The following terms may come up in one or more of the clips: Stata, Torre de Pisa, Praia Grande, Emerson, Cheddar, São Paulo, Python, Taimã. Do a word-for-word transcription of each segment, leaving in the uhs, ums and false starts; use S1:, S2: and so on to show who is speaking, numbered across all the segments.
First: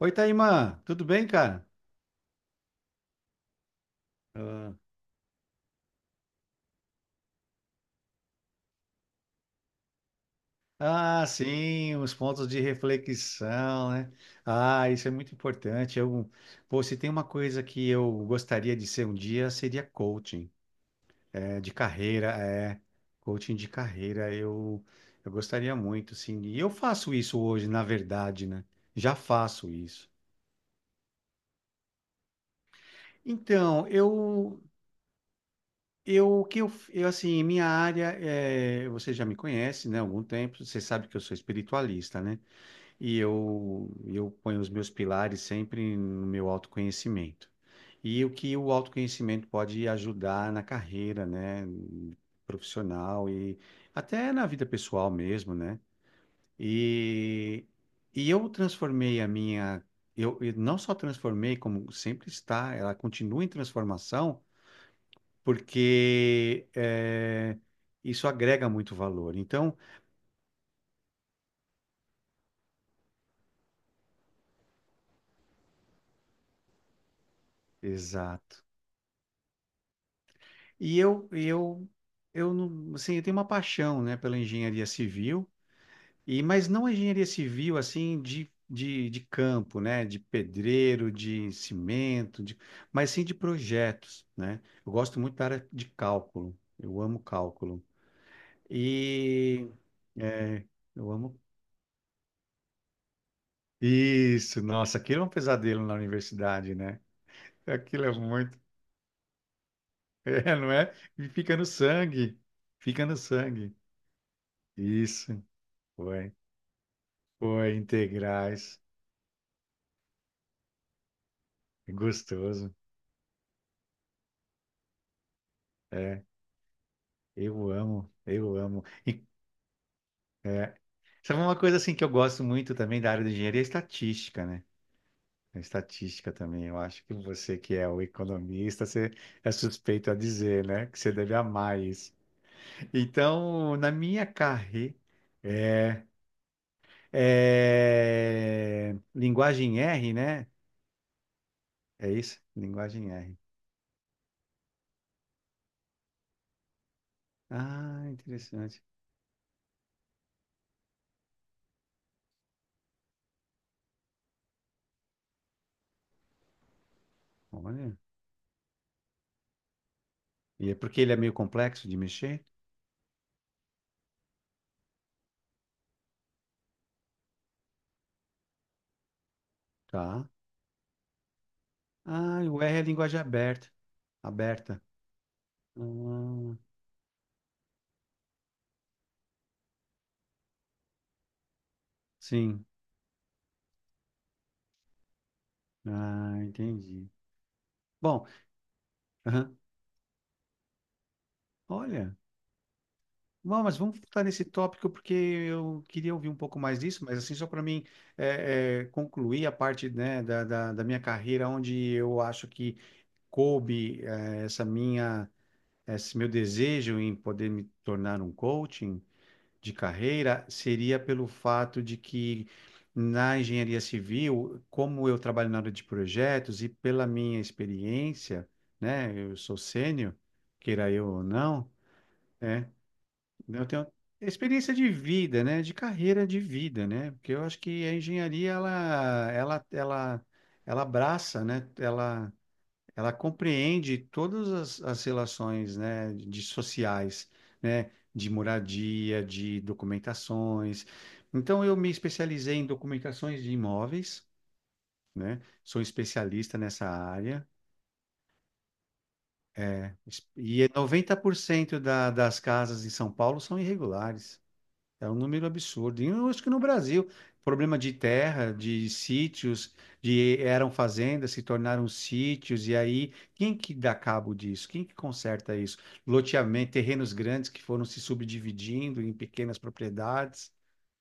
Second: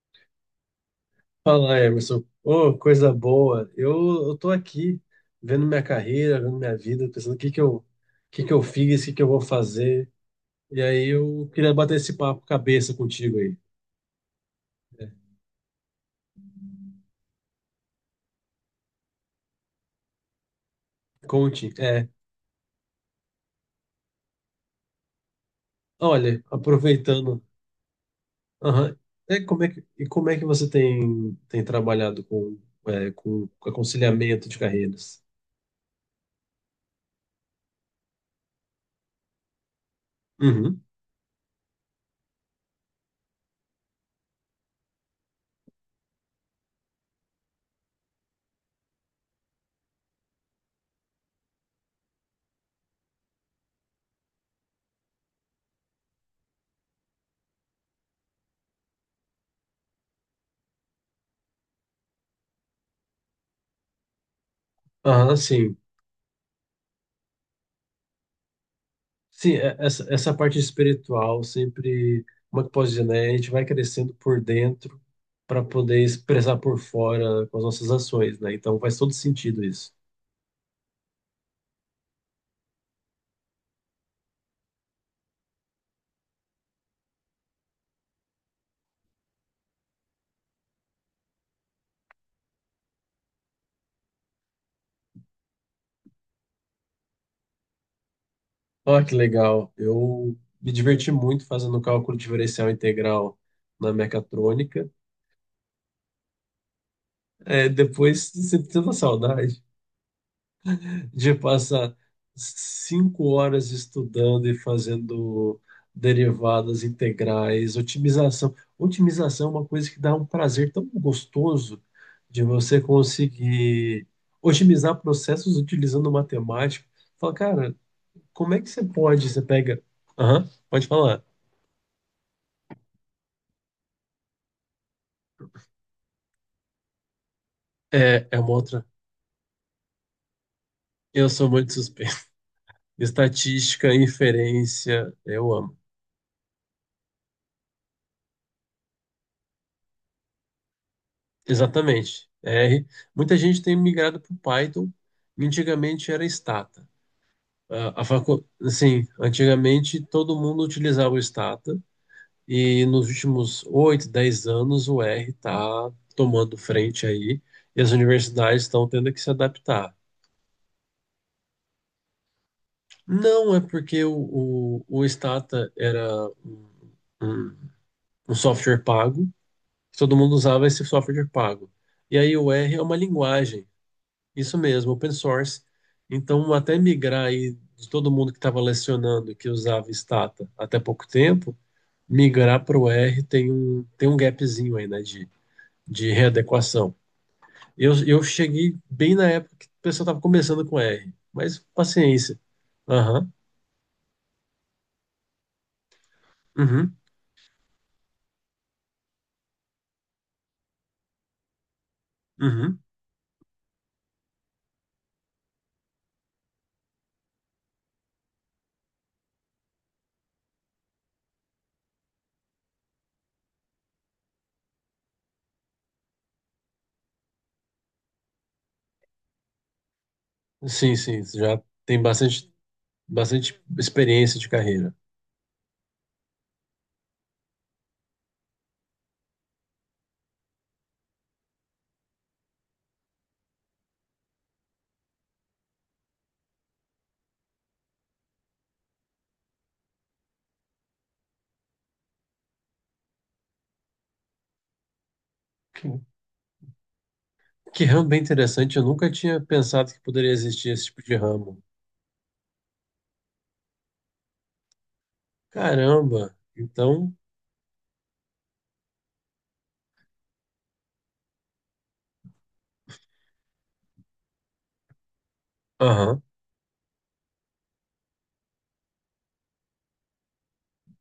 S1: Oi, Taimã, tudo bem, cara?
S2: Fala, Emerson. Ô, coisa boa. Eu, eu tô
S1: Ah,
S2: aqui vendo minha carreira, vendo minha vida, pensando o que que eu, o que que eu fiz, o que que eu vou fazer. E aí
S1: ah,
S2: eu queria
S1: sim,
S2: bater
S1: os
S2: esse papo
S1: pontos de
S2: cabeça contigo aí.
S1: reflexão, né? Ah, isso
S2: É,
S1: é muito importante. Eu, pô, se tem uma coisa que eu gostaria de ser um dia, seria coaching, é,
S2: conte.
S1: de
S2: É,
S1: carreira, é, coaching de carreira, eu, eu gostaria muito, sim.
S2: olha,
S1: E eu faço isso
S2: aproveitando.
S1: hoje, na verdade, né?
S2: Aham.
S1: Já
S2: É, como é
S1: faço
S2: que, e
S1: isso.
S2: como é que você tem, tem trabalhado com, é, com
S1: Então,
S2: aconselhamento de
S1: eu,
S2: carreiras?
S1: eu, o que eu, eu, assim, minha área, é, você já me conhece, né, há algum tempo, você
S2: Uhum.
S1: sabe que eu sou espiritualista, né? E eu, eu ponho os meus pilares sempre no meu autoconhecimento. E o que o autoconhecimento pode ajudar na carreira, né, profissional e até na vida pessoal mesmo, né? E, e eu transformei a minha, eu, eu não só transformei, como sempre está, ela continua em transformação,
S2: Aham, sim.
S1: porque eh, isso agrega muito valor.
S2: Sim, é-
S1: Então,
S2: essa, essa parte espiritual sempre, como é que eu posso dizer, né? A gente vai crescendo por dentro para poder expressar por fora com as nossas ações, né?
S1: exato.
S2: Então faz todo sentido isso.
S1: E eu, eu, eu, não- assim, eu tenho uma paixão, né, pela engenharia civil, e mas não a engenharia civil assim de, de, de campo, né, de pedreiro, de cimento, de, mas sim de projetos, né? Eu gosto muito da área de cálculo. Eu amo cálculo.
S2: Ah, que
S1: E
S2: legal. Eu
S1: é,
S2: me diverti
S1: eu amo
S2: muito fazendo cálculo diferencial integral na
S1: isso.
S2: mecatrônica.
S1: Nossa, aquilo é um pesadelo na universidade, né?
S2: É,
S1: Aquilo é
S2: depois você
S1: muito,
S2: sinto saudade
S1: é, não é? E
S2: de
S1: fica no
S2: passar
S1: sangue. Fica no
S2: cinco horas
S1: sangue.
S2: estudando e
S1: Isso.
S2: fazendo
S1: Foi.
S2: derivadas
S1: Pô,
S2: integrais, otimização.
S1: integrais,
S2: Otimização é uma coisa que dá um prazer tão gostoso de
S1: gostoso.
S2: você conseguir otimizar processos utilizando
S1: É,
S2: matemática. Fala,
S1: eu
S2: cara,
S1: amo,
S2: como
S1: eu
S2: é que você
S1: amo. E,
S2: pode? Você pega. Aham,
S1: é,
S2: pode falar.
S1: sabe uma coisa assim que eu gosto muito também da área de engenharia é estatística, né? A estatística também. Eu acho que você que é o
S2: É, é uma
S1: economista,
S2: outra.
S1: você é suspeito a dizer, né? Que você
S2: Eu
S1: deve
S2: sou muito
S1: amar isso.
S2: suspeito.
S1: Então, na
S2: Estatística,
S1: minha carreira,
S2: inferência, eu amo.
S1: é, é, linguagem R, né? É
S2: Exatamente.
S1: isso?
S2: R.
S1: Linguagem R.
S2: Muita gente tem migrado para o Python. E antigamente era Stata. A, a
S1: Ah,
S2: facu...
S1: interessante.
S2: Assim, antigamente todo mundo utilizava o Stata e nos últimos oito, dez anos o R está tomando frente aí, e as
S1: Olha.
S2: universidades estão tendo que se adaptar.
S1: E é porque ele é meio complexo de mexer?
S2: Não é porque o, o, o Stata era um, um um software pago, todo
S1: Tá.
S2: mundo usava esse software pago. E aí
S1: Ah,
S2: o
S1: o
S2: R
S1: R
S2: é
S1: é
S2: uma
S1: linguagem
S2: linguagem.
S1: aberta.
S2: Isso
S1: Aberta.
S2: mesmo, open source. Então,
S1: Ah,
S2: até migrar aí de todo mundo que estava lecionando que usava Stata até pouco tempo, migrar
S1: sim.
S2: para o R tem um, tem um gapzinho aí, né, de, de
S1: Ah,
S2: readequação.
S1: entendi.
S2: Eu, eu
S1: Bom,
S2: cheguei bem na época
S1: aham.
S2: que o pessoal estava começando com R, mas
S1: Olha,
S2: paciência. Aham,
S1: bom, mas vamos voltar nesse tópico porque eu queria ouvir um pouco mais
S2: uhum,
S1: disso, mas assim, só para mim é, é, concluir a parte, né, da, da, da minha carreira, onde eu acho que
S2: uhum.
S1: coube é, essa minha, esse meu desejo em poder me tornar um coaching de carreira seria pelo fato de que na engenharia civil, como eu trabalho na área de projetos e pela minha experiência, né, eu sou sênior, queira
S2: Sim,
S1: eu
S2: sim,
S1: ou
S2: já
S1: não,
S2: tem bastante,
S1: é,
S2: bastante
S1: eu tenho
S2: experiência de
S1: experiência de
S2: carreira.
S1: vida, né, de carreira de vida, né, porque eu acho que a engenharia ela ela ela ela abraça, né, ela ela compreende todas as, as relações, né, de sociais, né, de moradia, de documentações. Então, eu me especializei em documentações de imóveis, né, sou
S2: Que,
S1: especialista nessa área.
S2: que ramo bem interessante, eu nunca tinha pensado
S1: É,
S2: que
S1: es-
S2: poderia
S1: e
S2: existir esse tipo de ramo.
S1: noventa por cento da, das casas em São Paulo são irregulares. É um número absurdo. E eu
S2: Caramba!
S1: acho que no Brasil,
S2: Então,
S1: problema de terra, de sítios, de eram fazendas, se tornaram sítios, e aí quem que dá cabo disso? Quem que conserta isso?
S2: aham.
S1: Loteamento, terrenos grandes que foram se subdividindo em pequenas propriedades,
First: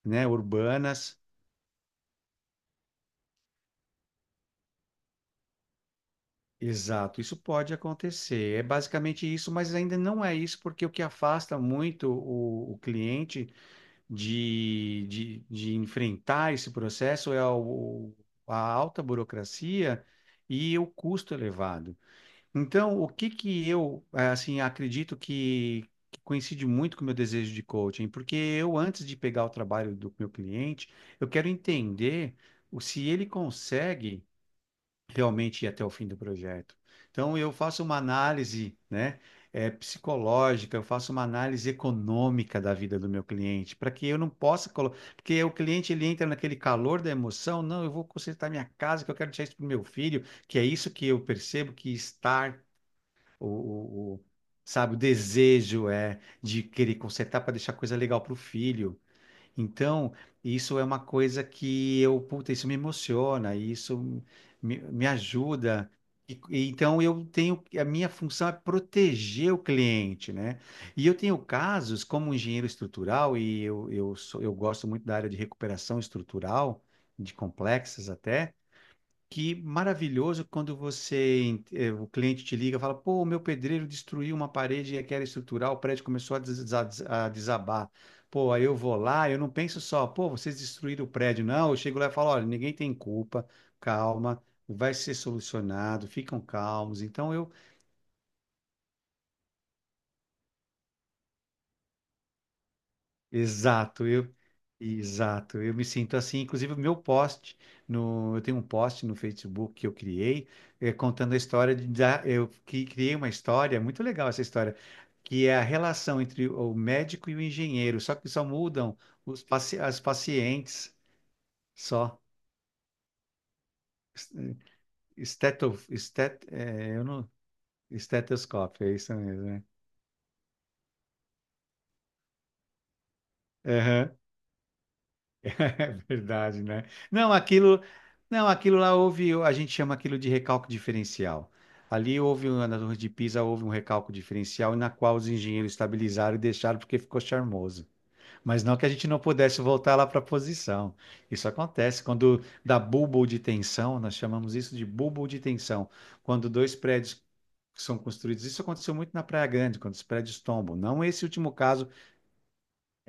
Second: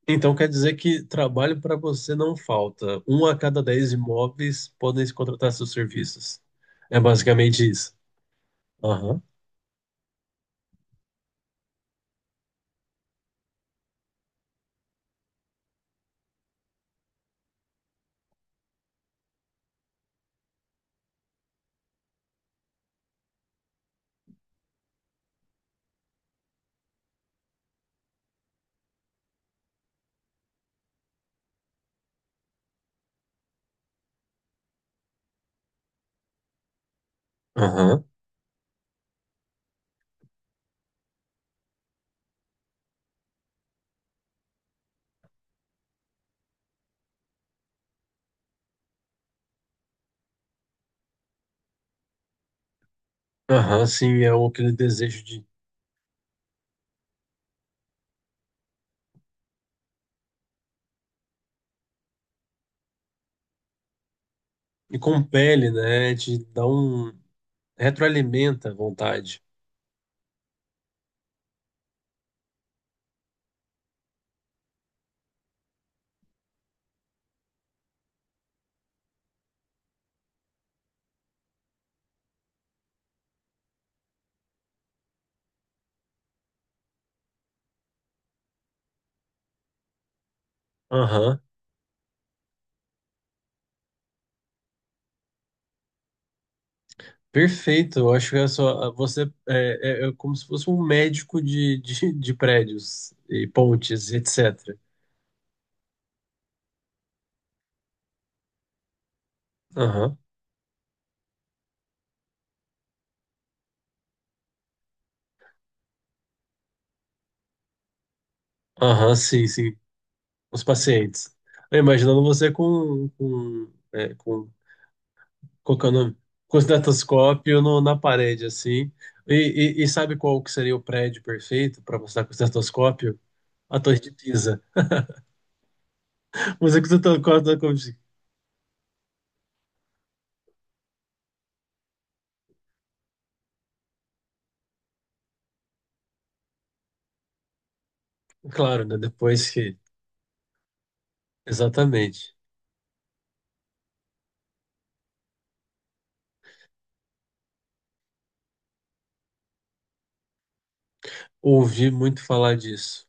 S1: né,
S2: Então quer dizer que
S1: urbanas.
S2: trabalho para você não falta. Um a cada dez imóveis podem se contratar seus serviços. É
S1: Exato, isso
S2: basicamente
S1: pode
S2: isso.
S1: acontecer. É
S2: Aham,
S1: basicamente isso, mas ainda não é isso, porque o que afasta muito o, o cliente de, de, de enfrentar esse processo é o- a alta burocracia e o custo elevado. Então, o que que eu, eh, assim, acredito que, que coincide muito com o meu desejo de coaching, porque eu, antes de pegar o trabalho do meu cliente, eu quero entender o- se ele consegue realmente ir até o fim do projeto. Então, eu faço uma
S2: aham,
S1: análise, né, é psicológica, eu faço uma análise econômica da vida do meu cliente, para que eu não possa colocar. Porque o cliente ele entra naquele calor da emoção, não, eu vou consertar minha casa, que eu quero deixar isso para o meu filho, que é isso que eu percebo que estar, o,
S2: aham.
S1: o,
S2: Sim,
S1: o-
S2: é o- aquele
S1: sabe, o
S2: desejo de
S1: desejo é de querer consertar para deixar coisa legal para o filho. Então, isso é uma coisa que eu, puta, isso me emociona, isso me,
S2: me
S1: me
S2: compele,
S1: ajuda.
S2: né?
S1: E,
S2: De dar
S1: e então,
S2: um
S1: eu tenho, a minha função é
S2: retroalimenta a vontade.
S1: proteger o cliente, né? E eu tenho casos como engenheiro estrutural, e eu, eu, sou, eu gosto muito da área de recuperação estrutural, de complexas até. Que maravilhoso quando você, eh, o cliente te liga e fala, pô, o meu pedreiro destruiu uma parede e era estrutural, o prédio começou a desa- a desabar. Pô, aí eu vou lá, eu não penso só, pô, vocês destruíram o
S2: Aham.
S1: prédio. Não, eu chego lá e falo, olha, ninguém tem culpa, calma, vai ser solucionado, ficam calmos. Então eu
S2: Perfeito. Eu acho que é só você é, é- é como se fosse um médico de, de, de prédios e
S1: Exato,
S2: pontes,
S1: eu,
S2: et cetera.
S1: exato, eu me sinto assim. Inclusive, o meu post no, eu tenho um post no Facebook que eu
S2: Aham,
S1: criei, eh, contando a história de, da, eu que criei uma história é muito legal essa história, que é a relação entre o médico e o engenheiro, só que só mudam
S2: aham,
S1: os
S2: sim, sim.
S1: paci as
S2: Os
S1: pacientes,
S2: pacientes. Eu
S1: só
S2: imaginando você com, com, é, com,
S1: Esteto,
S2: colocando
S1: estet,
S2: com o
S1: eh, eu não,
S2: estetoscópio no- na parede,
S1: estetoscópio,
S2: assim.
S1: é isso
S2: E,
S1: mesmo,
S2: e- e sabe qual que seria o prédio perfeito para mostrar com o estetoscópio? A Torre de
S1: né?
S2: Pisa.
S1: É verdade,
S2: Você com
S1: né?
S2: o
S1: Não,
S2: estetoscópio, como
S1: aquilo,
S2: se-
S1: não, aquilo lá houve, a gente chama aquilo de recalque diferencial. Ali houve, um- na Torre de Pisa, houve um recalque diferencial na qual os engenheiros estabilizaram e deixaram porque ficou charmoso. Mas não
S2: claro,
S1: que a
S2: né?
S1: gente não
S2: Depois
S1: pudesse
S2: que.
S1: voltar lá para a posição. Isso acontece
S2: Exatamente.
S1: quando dá bulbo de tensão, nós chamamos isso de bulbo de tensão. Quando dois prédios são construídos, isso aconteceu muito na Praia Grande, quando os prédios tombam. Não esse último caso
S2: Ouvi muito falar disso.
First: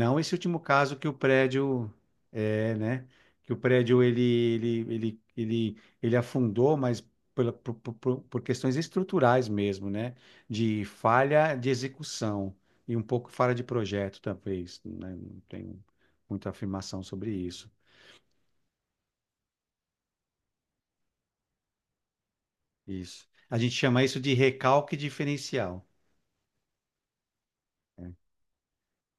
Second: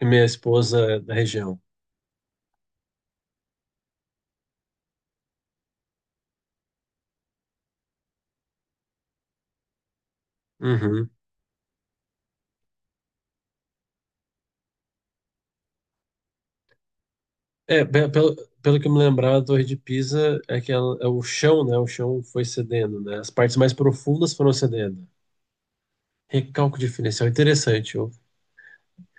S2: E minha
S1: esse último
S2: esposa
S1: caso
S2: é
S1: que o
S2: da região.
S1: prédio é, né? Que o prédio ele ele ele ele, ele afundou, mas pela, por, por, por por questões estruturais mesmo, né? De
S2: Uhum.
S1: falha de execução e um pouco falha de projeto, talvez, né? Não tenho muita afirmação sobre isso.
S2: É, pe- pelo, pelo que eu me lembrar, a Torre de Pisa é que ela- é o chão, né? O chão foi cedendo, né? As
S1: Isso.
S2: partes
S1: A
S2: mais
S1: gente chama isso
S2: profundas
S1: de
S2: foram
S1: recalque
S2: cedendo.
S1: diferencial.
S2: Recálculo diferencial, interessante. Ô.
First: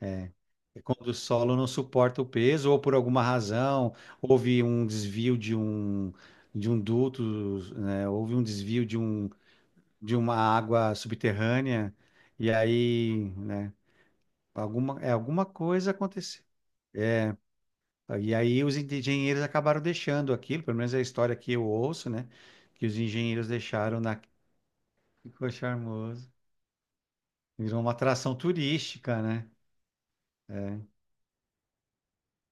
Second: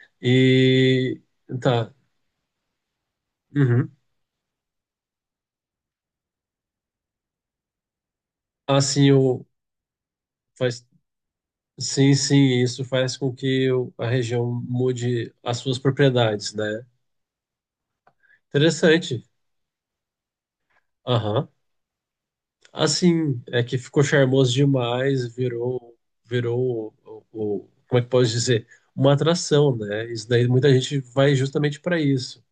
S1: É. É quando o
S2: E
S1: solo não
S2: tá.
S1: suporta o peso, ou por alguma
S2: Uhum.
S1: razão, houve um desvio de um, de um duto, né? Houve um desvio de
S2: Assim,
S1: um,
S2: o
S1: de uma
S2: faz
S1: água subterrânea,
S2: sim,
S1: e
S2: sim, isso faz
S1: aí,
S2: com que
S1: né?
S2: o- a região
S1: Alguma, é,
S2: mude
S1: alguma
S2: as suas
S1: coisa aconteceu.
S2: propriedades, né?
S1: E aí os
S2: Interessante.
S1: engenheiros acabaram deixando aquilo, pelo menos é a história
S2: Aham.
S1: que eu ouço, né? Que os
S2: Assim,
S1: engenheiros
S2: é que
S1: deixaram
S2: ficou
S1: na...
S2: charmoso demais,
S1: Ficou
S2: virou
S1: charmoso.
S2: virou o, o-
S1: Virou uma
S2: como é que posso
S1: atração
S2: dizer? Uma
S1: turística, né?
S2: atração, né? Isso daí muita
S1: É,
S2: gente vai justamente para isso.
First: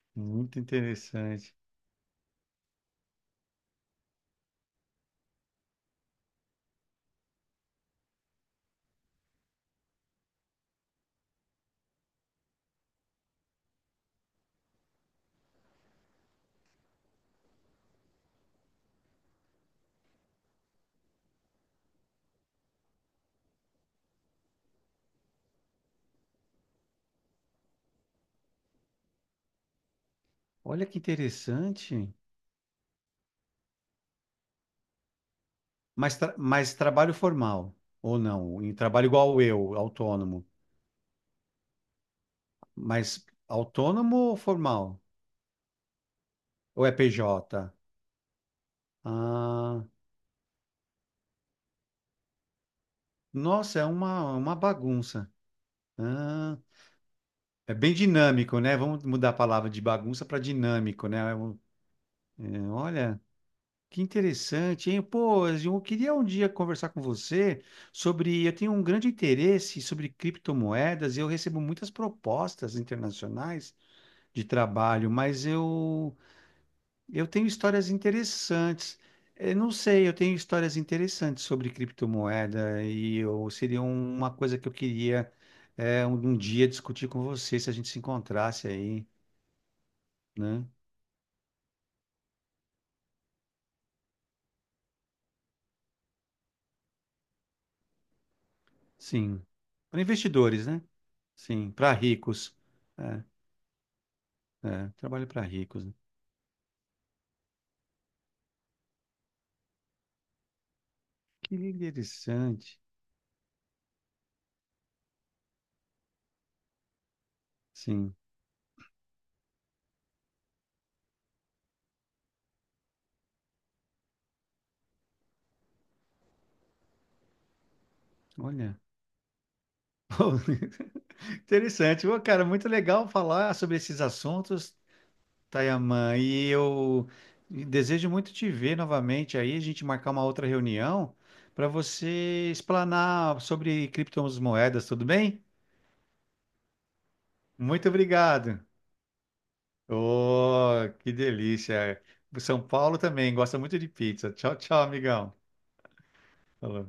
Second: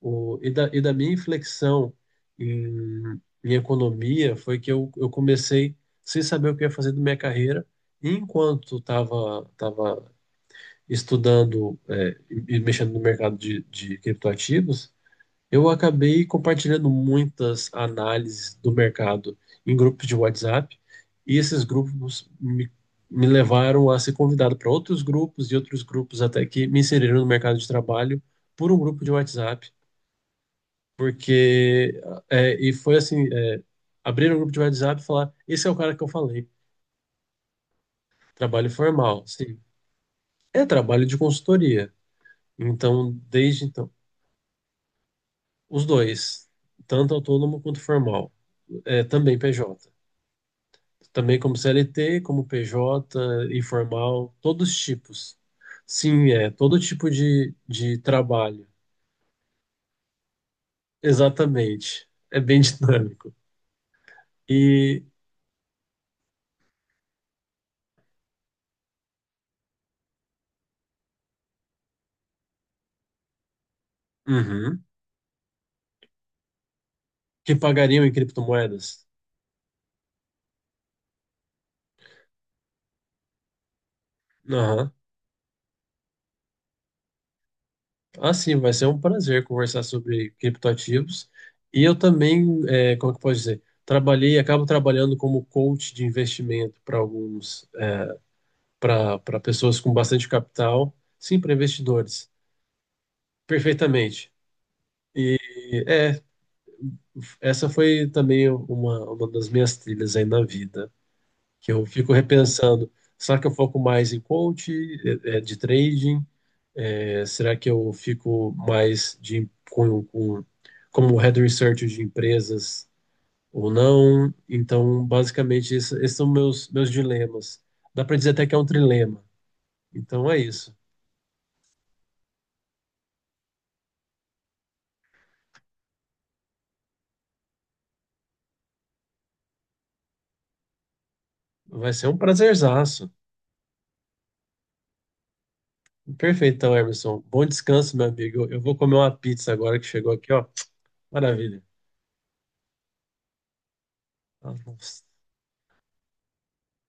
S2: O, e,
S1: muito
S2: da, e da minha
S1: interessante.
S2: inflexão em, em economia foi que eu, eu comecei sem saber o que ia fazer da minha carreira. E enquanto estava tava tava estudando é, e e mexendo no mercado de, de criptoativos, eu acabei compartilhando muitas análises do mercado em grupos de WhatsApp. E esses grupos me, me levaram a ser convidado para outros grupos e outros grupos até que me inseriram no mercado de trabalho por um grupo de WhatsApp
S1: Olha que
S2: porque
S1: interessante.
S2: é, e foi assim, é, abriram um grupo de WhatsApp e falar, esse é o cara que eu
S1: Mas, tra-
S2: falei,
S1: mas trabalho formal, ou não?
S2: trabalho
S1: Em trabalho
S2: formal,
S1: igual
S2: sim,
S1: eu, autônomo.
S2: é trabalho de consultoria, então
S1: Mas
S2: desde então
S1: autônomo ou formal?
S2: os dois,
S1: Ou é P
S2: tanto autônomo
S1: J
S2: quanto formal, é, também P J,
S1: Ah,
S2: também como C L T, como P J,
S1: nossa, é uma,
S2: informal,
S1: uma
S2: todos os
S1: bagunça.
S2: tipos, sim, é
S1: Ah,
S2: todo tipo de,
S1: é bem
S2: de
S1: dinâmico,
S2: trabalho,
S1: né? Vamos mudar a palavra de bagunça para dinâmico, né? É um-
S2: exatamente, é bem
S1: é, olha,
S2: dinâmico
S1: que interessante, hein?
S2: e
S1: Pô, eu queria um dia conversar com você sobre. Eu tenho um grande interesse sobre criptomoedas e eu recebo muitas propostas internacionais de
S2: uhum,
S1: trabalho, mas eu Eu tenho
S2: que
S1: histórias
S2: pagariam em
S1: interessantes.
S2: criptomoedas.
S1: Eu não sei, eu tenho histórias interessantes sobre criptomoeda e eu, seria uma coisa que eu queria é, um, um dia discutir com você se a gente se
S2: Ah, sim,
S1: encontrasse
S2: vai ser um
S1: aí,
S2: prazer conversar sobre
S1: né?
S2: criptoativos. E eu também, é, como que pode dizer, trabalhei, acabo trabalhando como coach de investimento para alguns, para para
S1: Sim.
S2: pessoas com
S1: Para
S2: bastante
S1: investidores, né?
S2: capital, sim, para
S1: Sim, para
S2: investidores,
S1: ricos. É,
S2: perfeitamente.
S1: é, trabalho
S2: E
S1: para ricos. Né?
S2: é, essa foi também uma, uma das minhas trilhas aí na vida,
S1: Que
S2: que eu fico
S1: interessante.
S2: repensando, será que eu foco mais em coach, é, é, de trading, será que eu
S1: Sim,
S2: fico mais de, com, com, como head researcher de empresas ou não? Então, basicamente, esse- esses são meus, meus dilemas. Dá para dizer até que é um
S1: olha.
S2: trilema. Então, é isso.
S1: Interessante. Ô, cara, muito legal falar sobre esses assuntos. Tayamã, e eu desejo muito te ver novamente aí, a gente marcar uma outra reunião para
S2: Vai ser um
S1: você
S2: prazerzaço.
S1: explanar sobre criptomoedas, tudo bem?
S2: Perfeito, então, Emerson. Bom
S1: Muito
S2: descanso, meu amigo. Eu, eu
S1: obrigado.
S2: vou comer uma pizza agora que chegou aqui, ó.
S1: Oh, que
S2: Maravilha.
S1: delícia. O São Paulo também gosta muito de pizza. Tchau, tchau,
S2: Nossa.
S1: amigão. Falou.